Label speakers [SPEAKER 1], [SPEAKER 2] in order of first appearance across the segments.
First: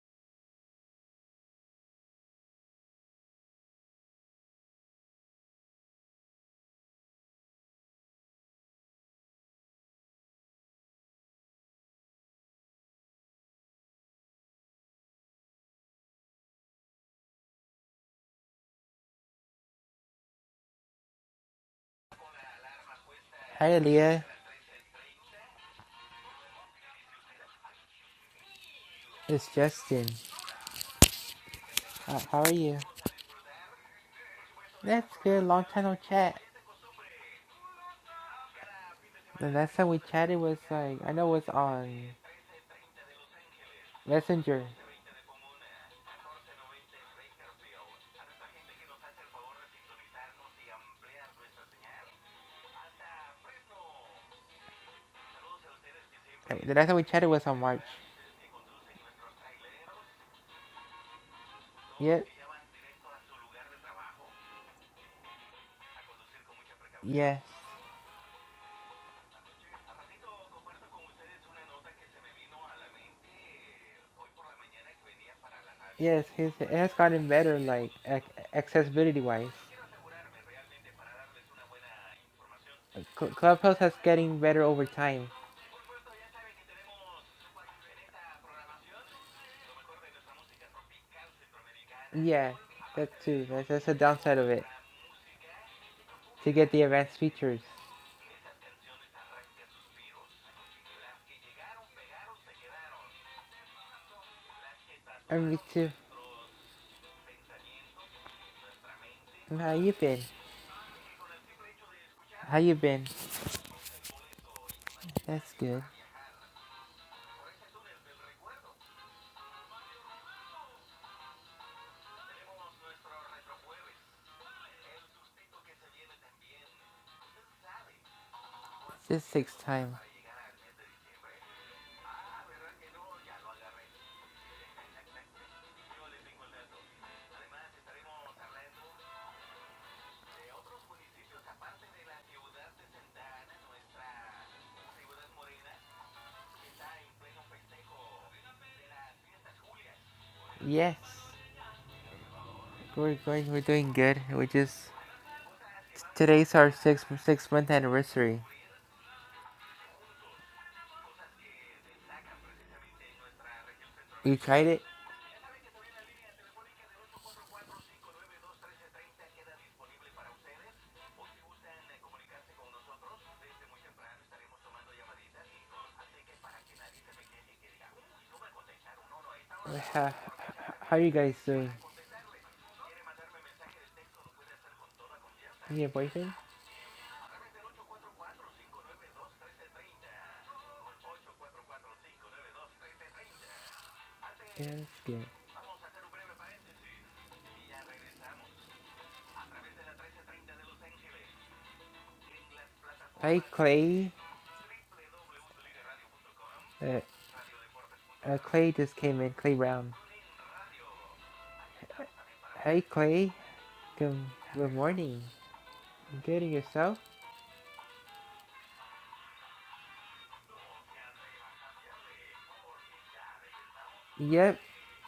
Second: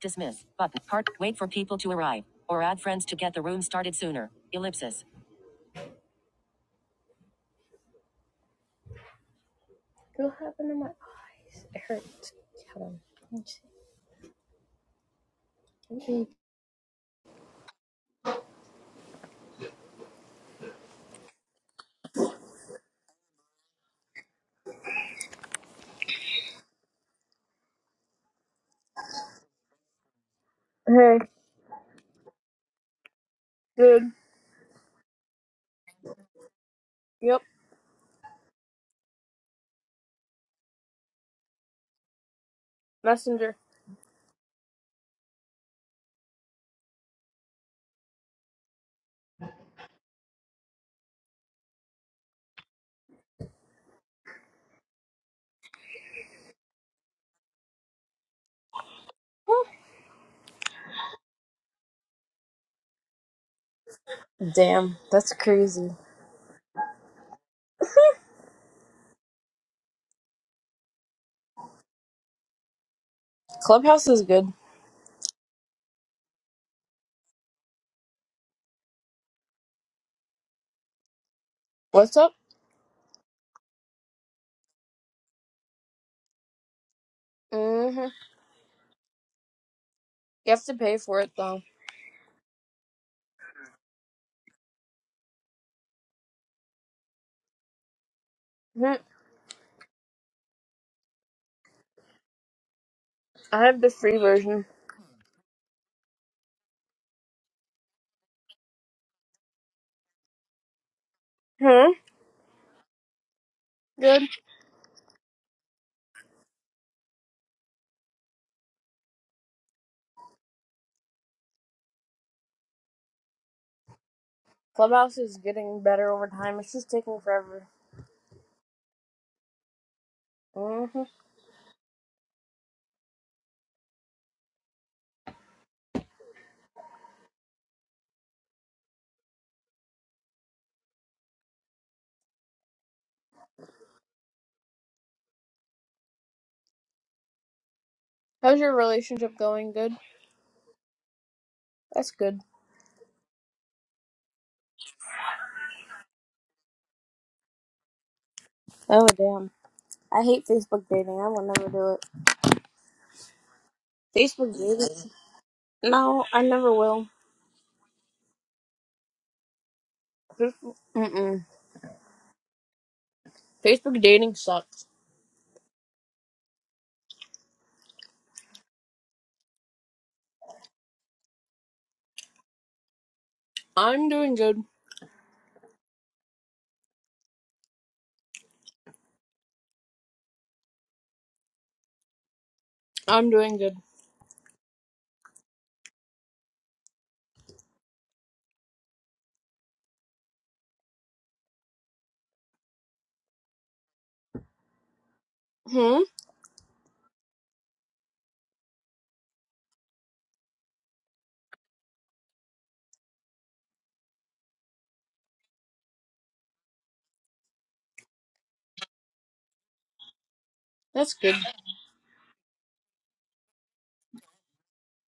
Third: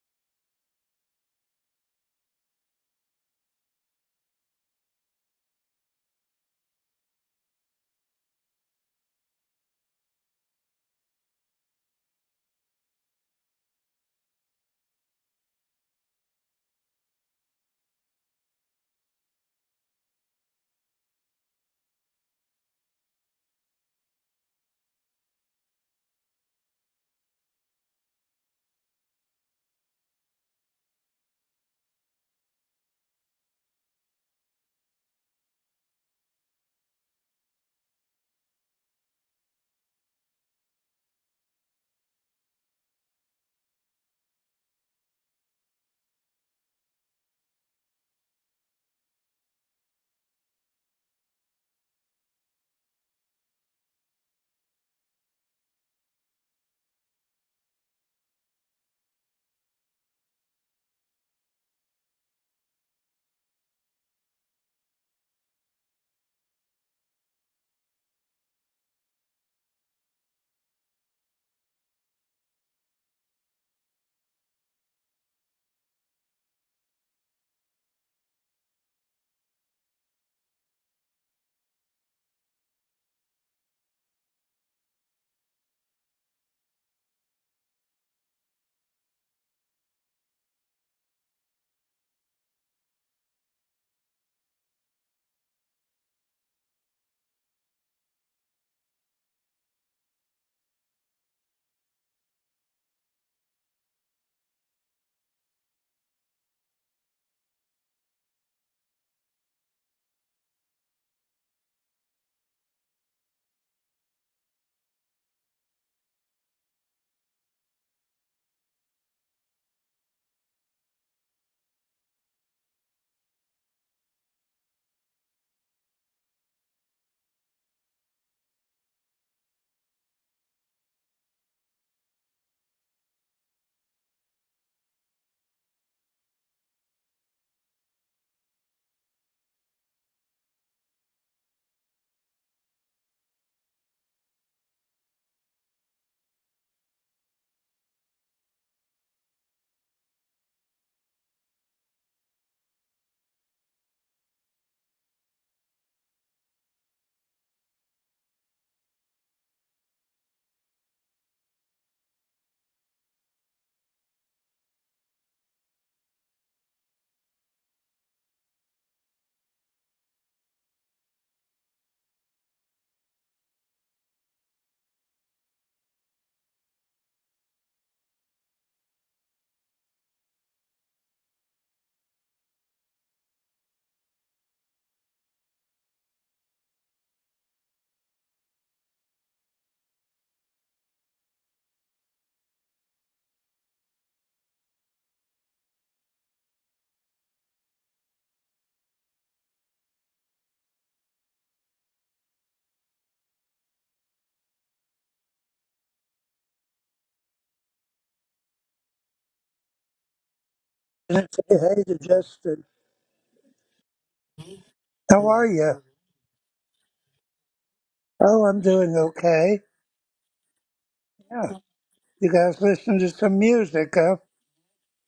[SPEAKER 1] Dismiss button. Part. Wait for people to arrive or add friends to get the room started sooner. Ellipsis. What happened to my eyes? It hurts. Hold on.
[SPEAKER 2] Hi Leah, it's Justin.
[SPEAKER 1] Hey,
[SPEAKER 2] How, how are you?
[SPEAKER 1] dude.
[SPEAKER 2] That's good. Long time no chat.
[SPEAKER 1] Yep.
[SPEAKER 2] The last time we chatted was like I know it was on
[SPEAKER 1] Messenger.
[SPEAKER 2] Messenger. I the last time we chatted was on March. Yep.
[SPEAKER 1] Damn, that's crazy.
[SPEAKER 2] Yes.
[SPEAKER 1] Clubhouse is good.
[SPEAKER 2] Yes. His it has gotten better, like ac- accessibility wise.
[SPEAKER 1] What's up?
[SPEAKER 2] Cl- Clubhouse has getting better over time.
[SPEAKER 1] Mm-hmm. You have to pay for it though.
[SPEAKER 2] Yeah, that too. That's, that's the downside of it. To get the advanced features.
[SPEAKER 1] hmm I have the free version.
[SPEAKER 2] And me too. And How you been?
[SPEAKER 1] Hmm.
[SPEAKER 2] How you been?
[SPEAKER 1] Good.
[SPEAKER 2] That's good.
[SPEAKER 1] Clubhouse is getting better over time. It's just taking forever.
[SPEAKER 2] This takes time.
[SPEAKER 1] Mm-hmm. How's your relationship going? Good.
[SPEAKER 2] Yes.
[SPEAKER 1] That's good.
[SPEAKER 2] We're going. We're doing good. We just today's our six six month anniversary.
[SPEAKER 1] Oh damn. I hate Facebook dating. I will never do it.
[SPEAKER 2] You
[SPEAKER 1] Facebook
[SPEAKER 2] tried it.
[SPEAKER 1] dating? No, I never will. Facebook, mm-mm. Facebook dating sucks.
[SPEAKER 2] How, how are you guys doing?
[SPEAKER 1] I'm doing good.
[SPEAKER 2] You and your boyfriend?
[SPEAKER 1] I'm doing good.
[SPEAKER 2] Yeah, that's good. Hi Clay.
[SPEAKER 1] Hmm?
[SPEAKER 2] Uh, uh, Clay just came in. Clay Brown.
[SPEAKER 3] And I say, hey to Justin,
[SPEAKER 2] Hi Clay. Good, good morning.
[SPEAKER 3] how are you?
[SPEAKER 2] Good and yourself?
[SPEAKER 3] Oh, I'm doing okay.
[SPEAKER 1] That's good.
[SPEAKER 3] Yeah. You guys listen to some music, huh?
[SPEAKER 2] Yep.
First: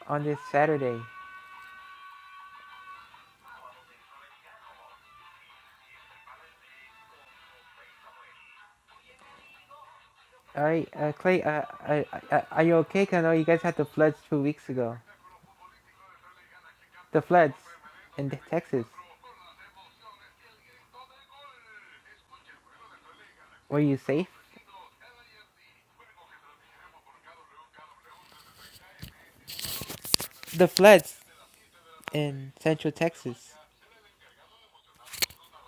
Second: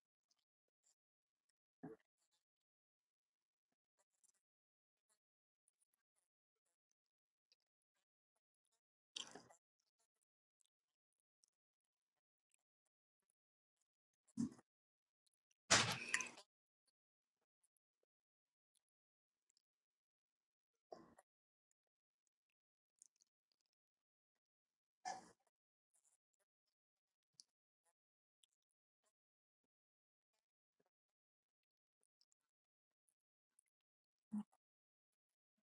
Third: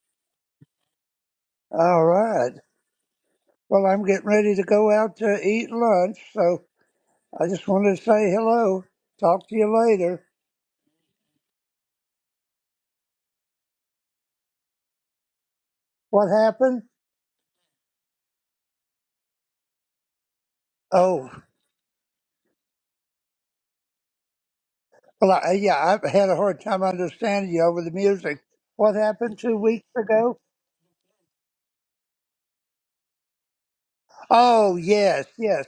[SPEAKER 2] On this Saturday.
[SPEAKER 3] All right. Well, I'm getting ready to go out to eat lunch, so I just wanted to say hello. Talk to you later.
[SPEAKER 2] All right, uh, Clay. Uh, uh, uh, are you okay? 'Cause I know you guys had the floods two weeks ago.
[SPEAKER 3] What happened?
[SPEAKER 2] The floods in Texas.
[SPEAKER 3] Oh,
[SPEAKER 2] Were you safe?
[SPEAKER 3] well, I, yeah, I had a hard time understanding you over the music. What happened two weeks ago?
[SPEAKER 2] The floods. in Central Texas
[SPEAKER 3] Oh, yes, yes,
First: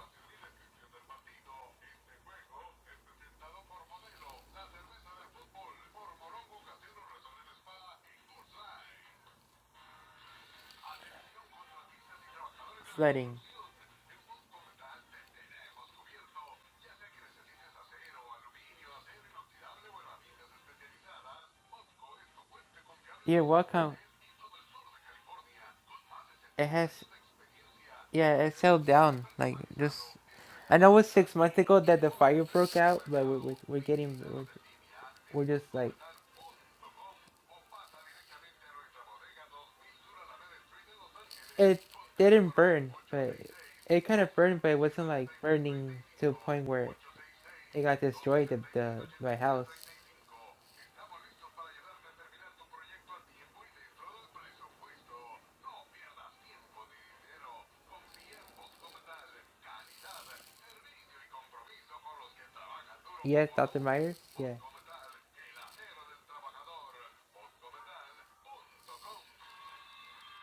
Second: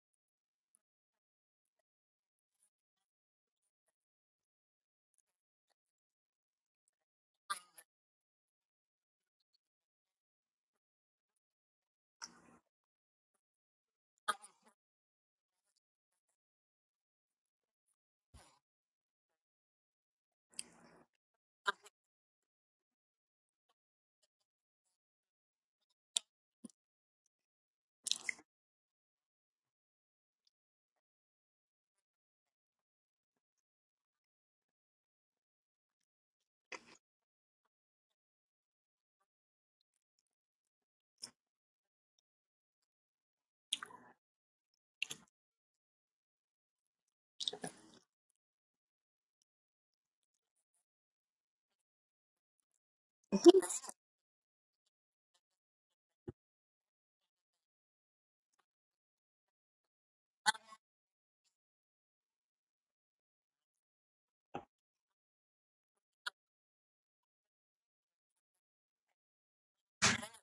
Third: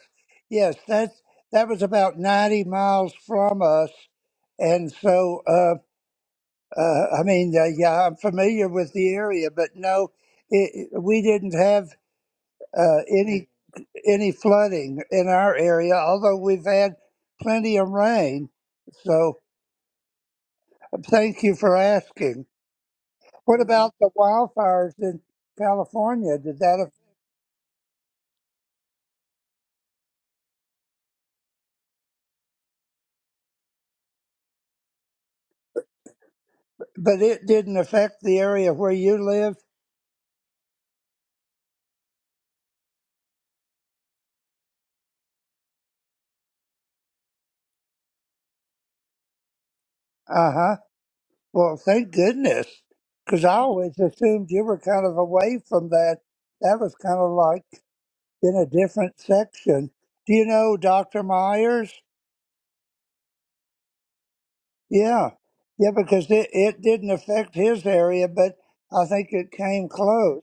[SPEAKER 3] yes. That's that was about 90 miles from us, and so. Um, Uh, I mean, uh, yeah, I'm familiar with the area, but no, it, we didn't have uh,
[SPEAKER 2] flooding.
[SPEAKER 3] any any flooding in our area, although we've had plenty of rain. So uh, thank you for asking.
[SPEAKER 2] You're
[SPEAKER 3] What about
[SPEAKER 2] welcome.
[SPEAKER 3] the wildfires in California? Did
[SPEAKER 2] It
[SPEAKER 3] that?
[SPEAKER 2] has
[SPEAKER 3] Affect,
[SPEAKER 2] yeah, it held down like just. I know it's six months ago that the fire broke out, but we're we're, we're getting we're, we're just like
[SPEAKER 3] but it didn't affect the area where you live.
[SPEAKER 2] it didn't burn, but it kind of burned, but it wasn't like burning to a point where it got destroyed. The, the my house.
[SPEAKER 3] Uh huh. Well, thank goodness, because I always assumed you were kind of away from that. That was kind of like in a different section. Do you know Dr. Myers?
[SPEAKER 2] Yeah, Doctor Myers. Yeah,
[SPEAKER 3] Yeah, yeah, because it, it didn't affect his area, but I think it came close.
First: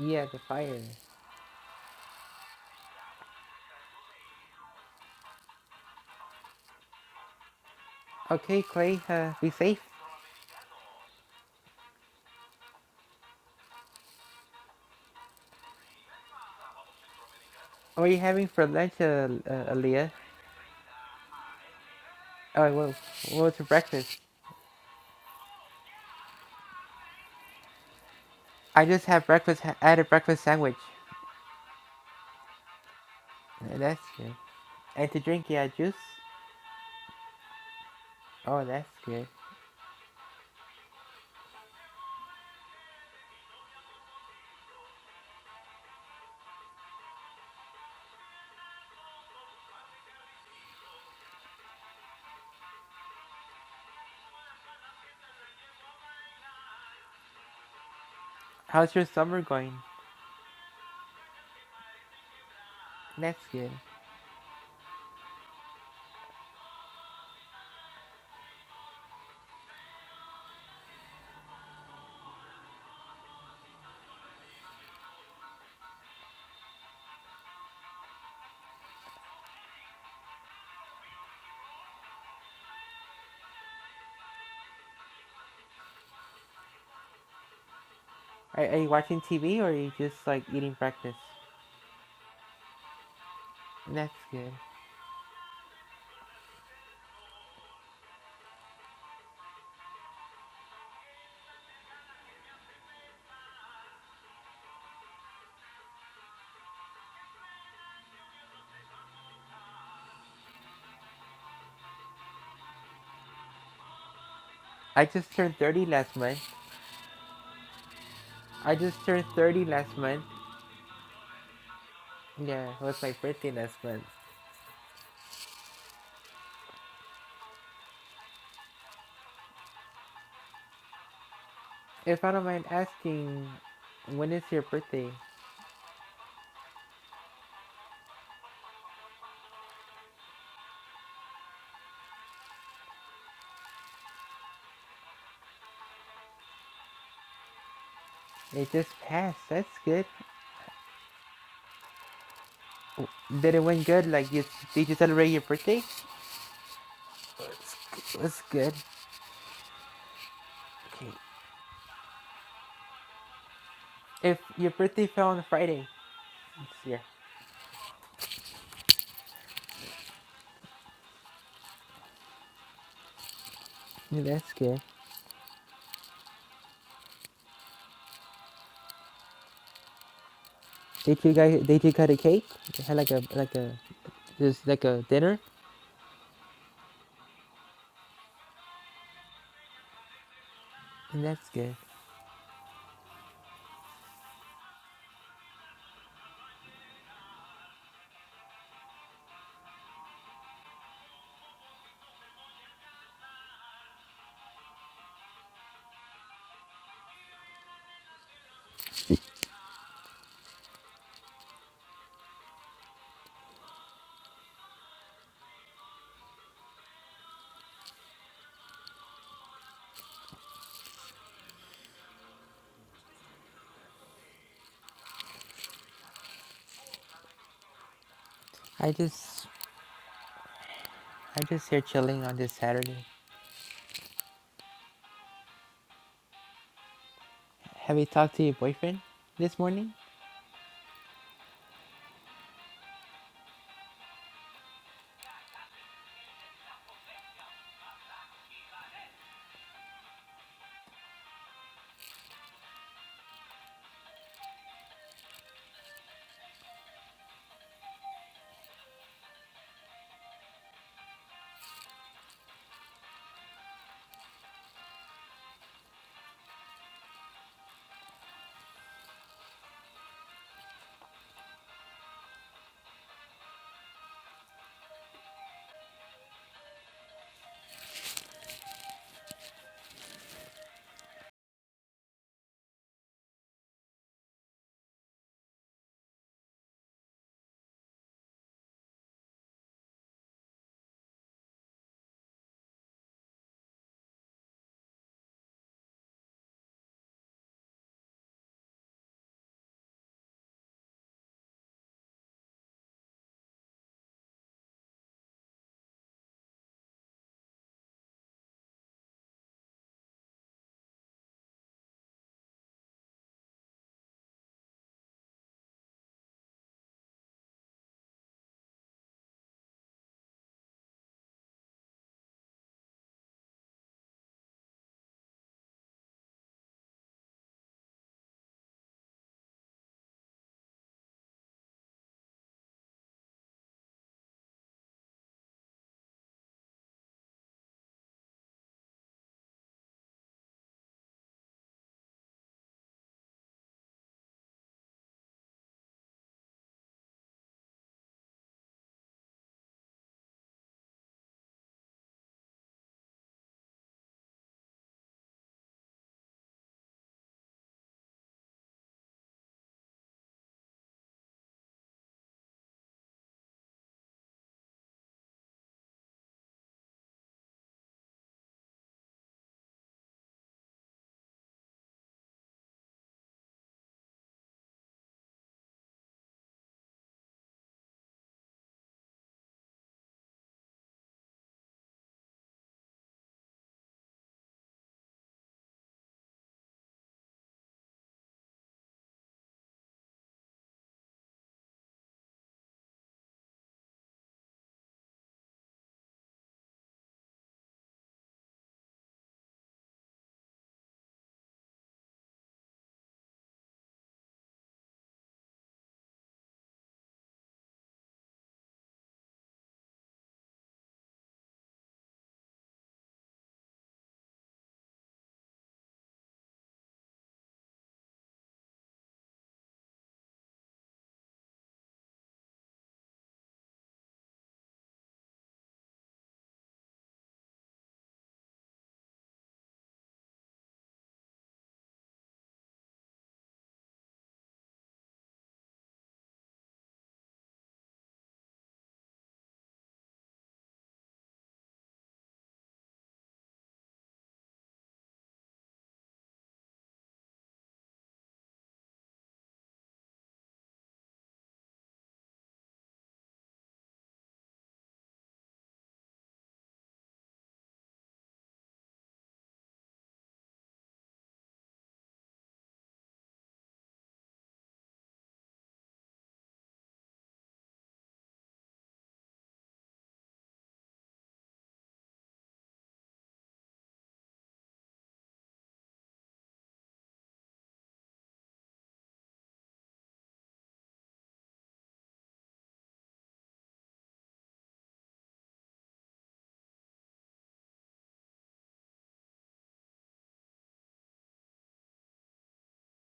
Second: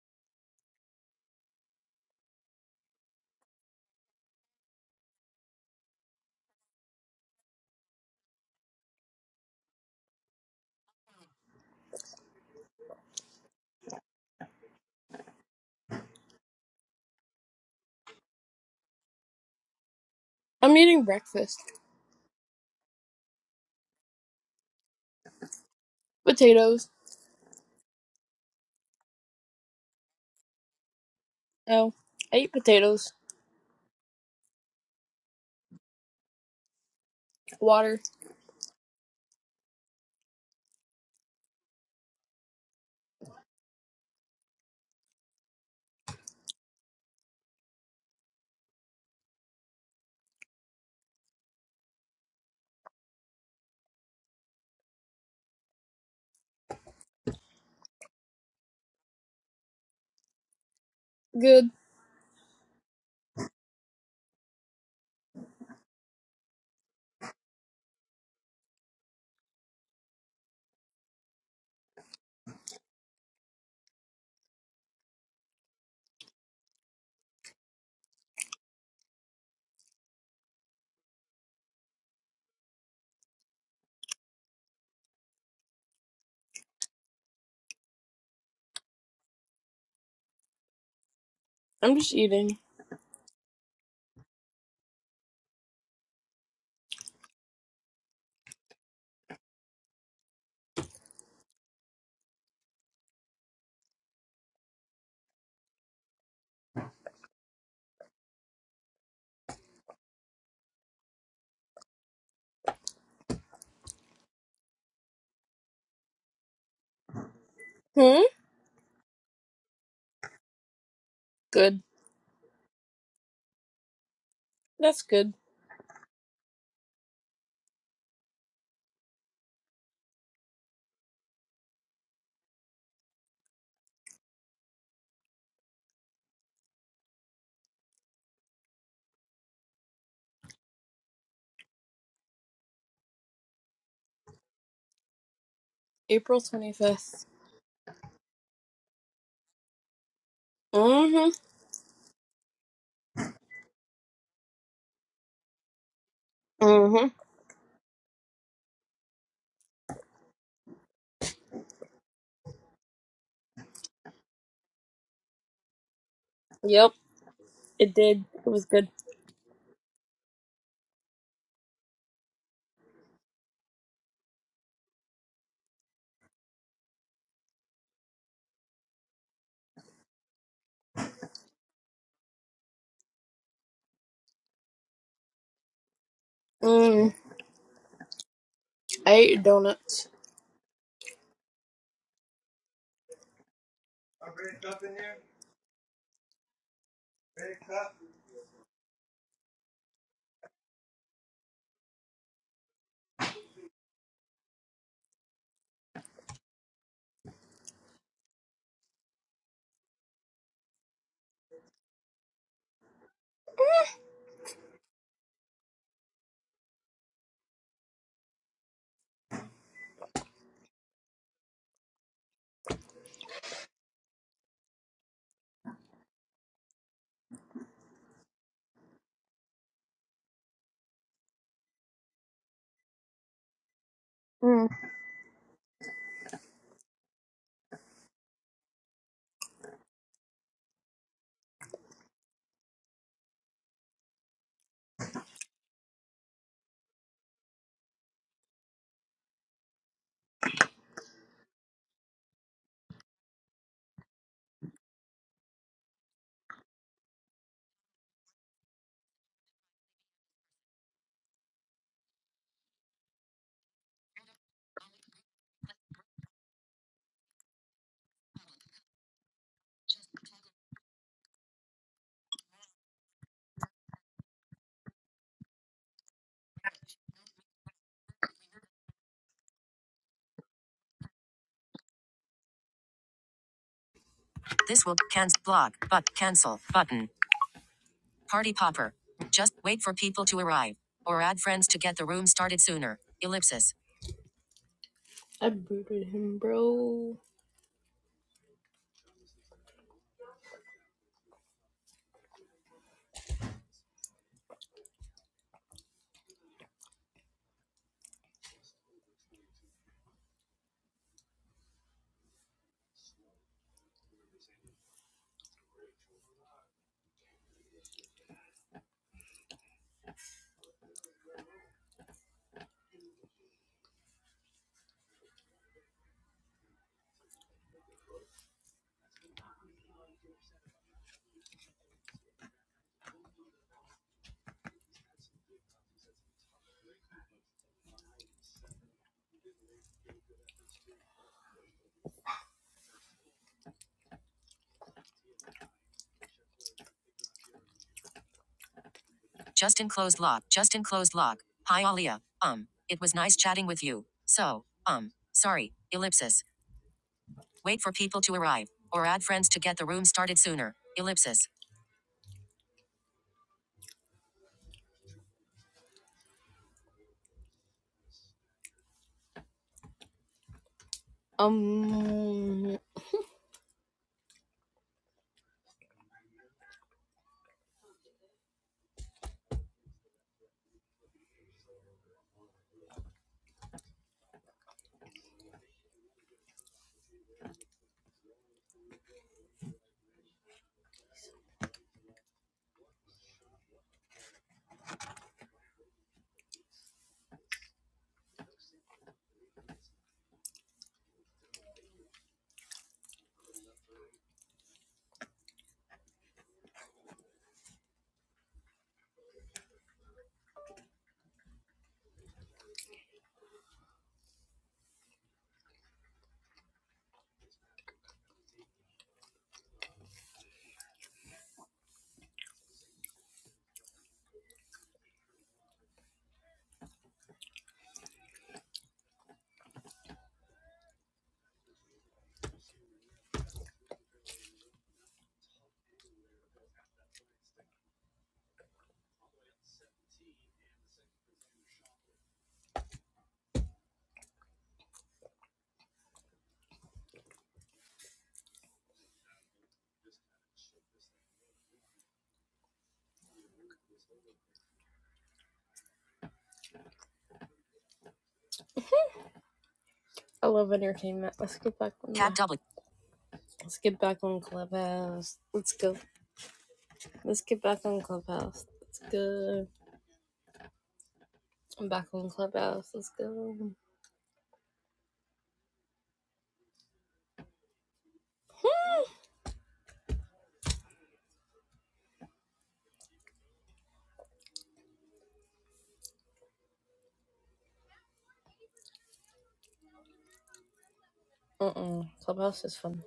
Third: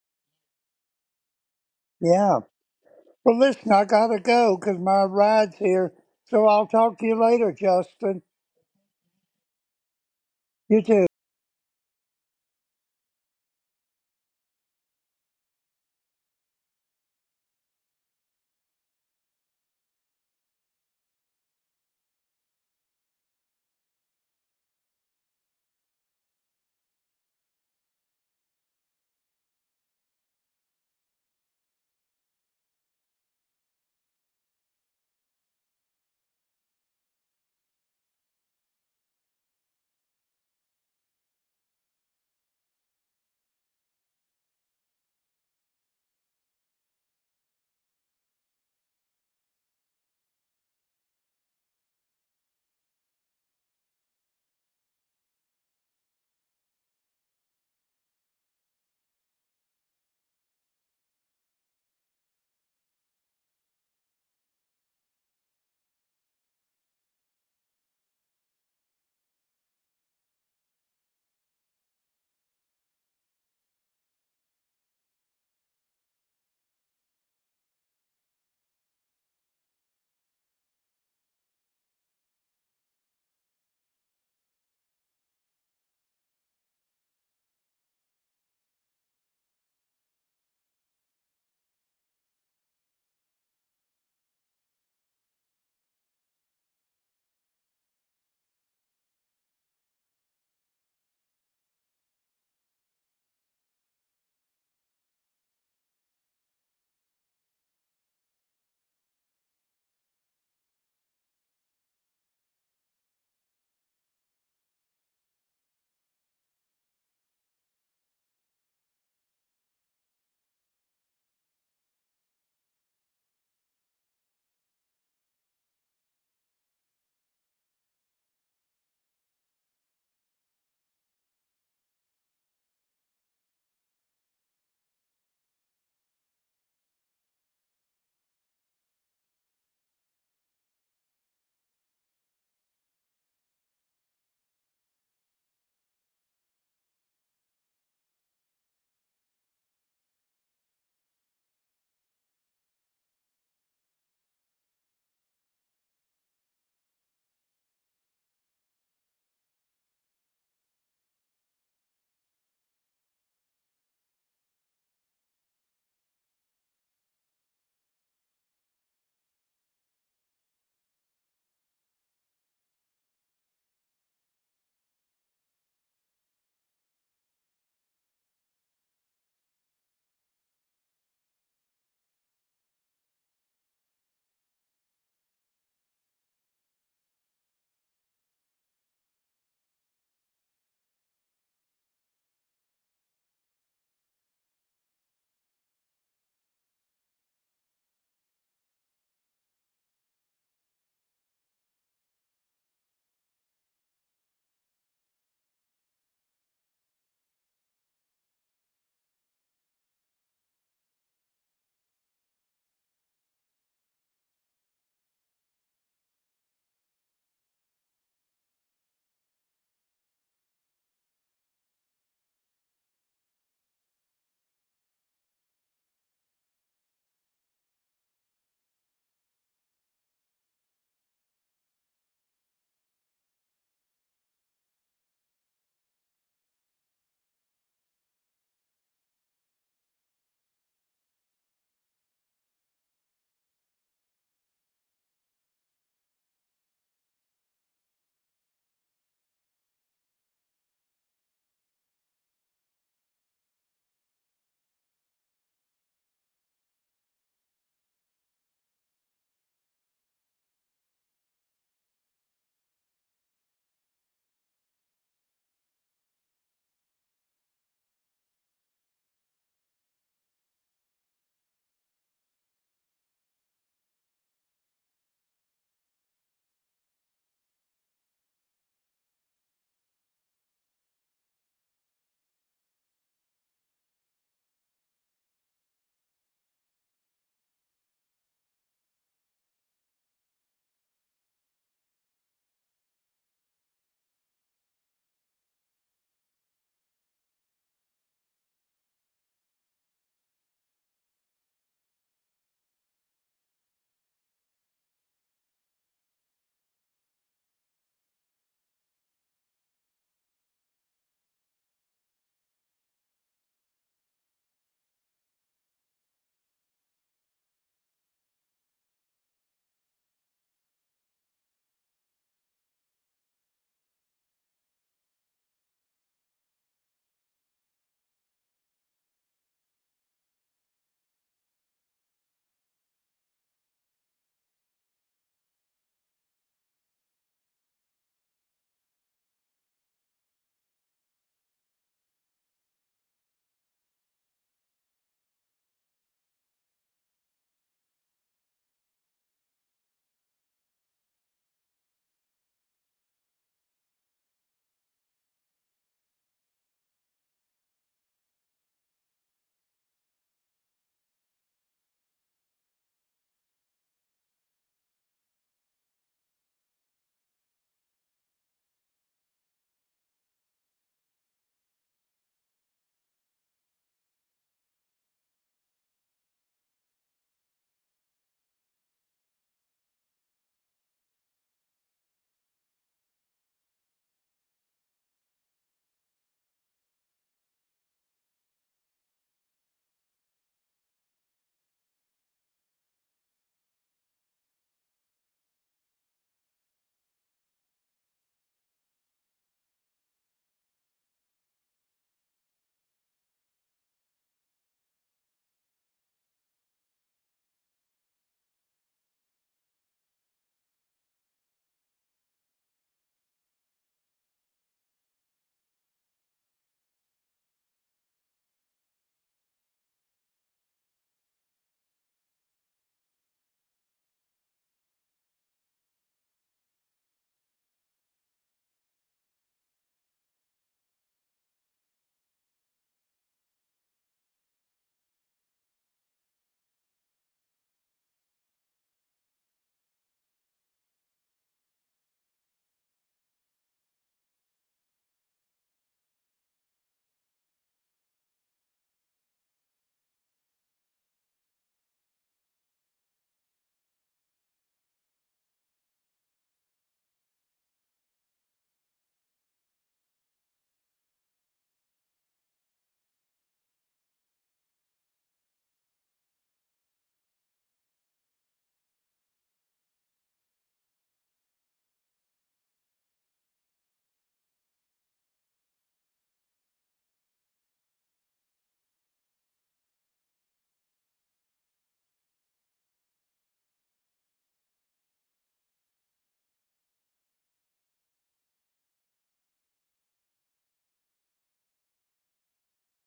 [SPEAKER 2] yeah, the fire.
[SPEAKER 3] Yeah. Well, listen, I gotta go because my ride's here. So I'll talk to you later, Justin.
[SPEAKER 2] Okay, Clay. Uh, be safe.
[SPEAKER 3] You too.
[SPEAKER 2] What are you having for lunch, uh, uh, Aaliyah?
[SPEAKER 1] I'm eating breakfast.
[SPEAKER 2] Oh, well, what was for breakfast?
[SPEAKER 1] Potatoes.
[SPEAKER 2] I just had breakfast. had a breakfast sandwich.
[SPEAKER 1] Oh, I eat potatoes.
[SPEAKER 2] Yeah, That's good. And to drink, yeah, juice.
[SPEAKER 1] Water.
[SPEAKER 2] Oh, that's good. How's your summer going?
[SPEAKER 1] Good.
[SPEAKER 2] That's good. Are, are you watching TV or are you just like eating breakfast?
[SPEAKER 1] I'm just eating.
[SPEAKER 2] That's good. I just turned 30 last month.
[SPEAKER 1] Hmm?
[SPEAKER 2] I just turned 30 last month.
[SPEAKER 1] Good.
[SPEAKER 2] Yeah, it was my birthday last month.
[SPEAKER 1] That's good.
[SPEAKER 2] If I don't mind asking, when is your birthday?
[SPEAKER 1] April 25th.
[SPEAKER 2] It just passed. That's good.
[SPEAKER 1] Mm-hmm.
[SPEAKER 2] Did it went good? Like, you, did you celebrate your birthday?
[SPEAKER 1] Mm-hmm.
[SPEAKER 2] It's, it's good. Okay. If your birthday fell on Friday this
[SPEAKER 1] Yep.
[SPEAKER 2] year.
[SPEAKER 1] It did. It was good.
[SPEAKER 2] Yeah, that's good. They two guys, they two cut a cake. They had like a like a just like a dinner,
[SPEAKER 1] Mm. I ate donuts.
[SPEAKER 2] and that's good. I just I just here chilling on this Saturday.
[SPEAKER 1] Mm.
[SPEAKER 2] Have you talked to your boyfriend this morning?
[SPEAKER 1] This will cancel block but cancel button. Party popper. Just wait for people to arrive. Or add friends to get the room started sooner. Ellipsis. I booted him, bro. Just enclosed lock. Just enclosed lock. Hi, Alia. Um, it was nice chatting with you. So, um, sorry. Ellipsis. Wait for people to arrive. Or add friends to get the room started sooner. Ellipsis. Um, I love entertainment. Let's get back on. Tab the- double. Let's get back on Clubhouse. Let's go. Let's get back on Clubhouse. Let's go. I'm back on Clubhouse. Let's go. Mm-mm. Clubhouse is fun.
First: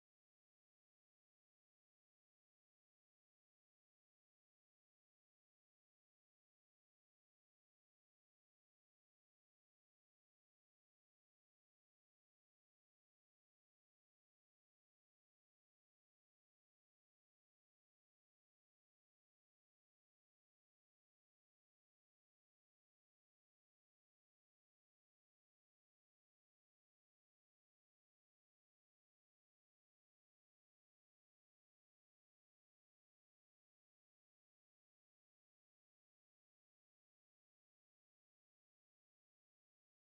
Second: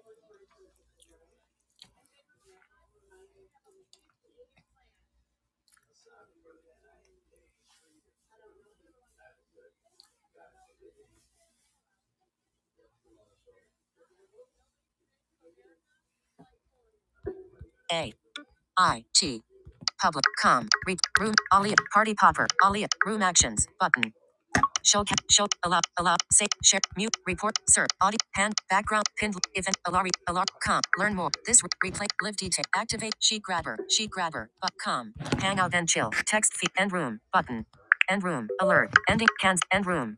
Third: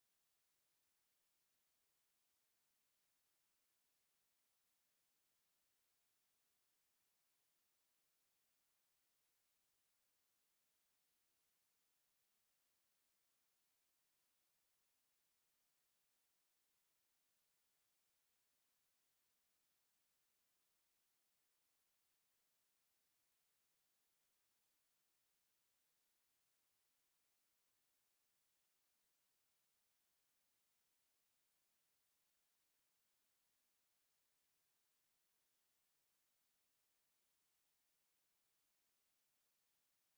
[SPEAKER 1] A I T public com read room Alia party popper Alia room actions button show ca- show allow allow say share mute report sir audio hand background pinned event alari alarm com learn more this re- replay live detail activate sheet grabber sheet grabber but com hangout and chill text feed end room button end room alert ending cans end room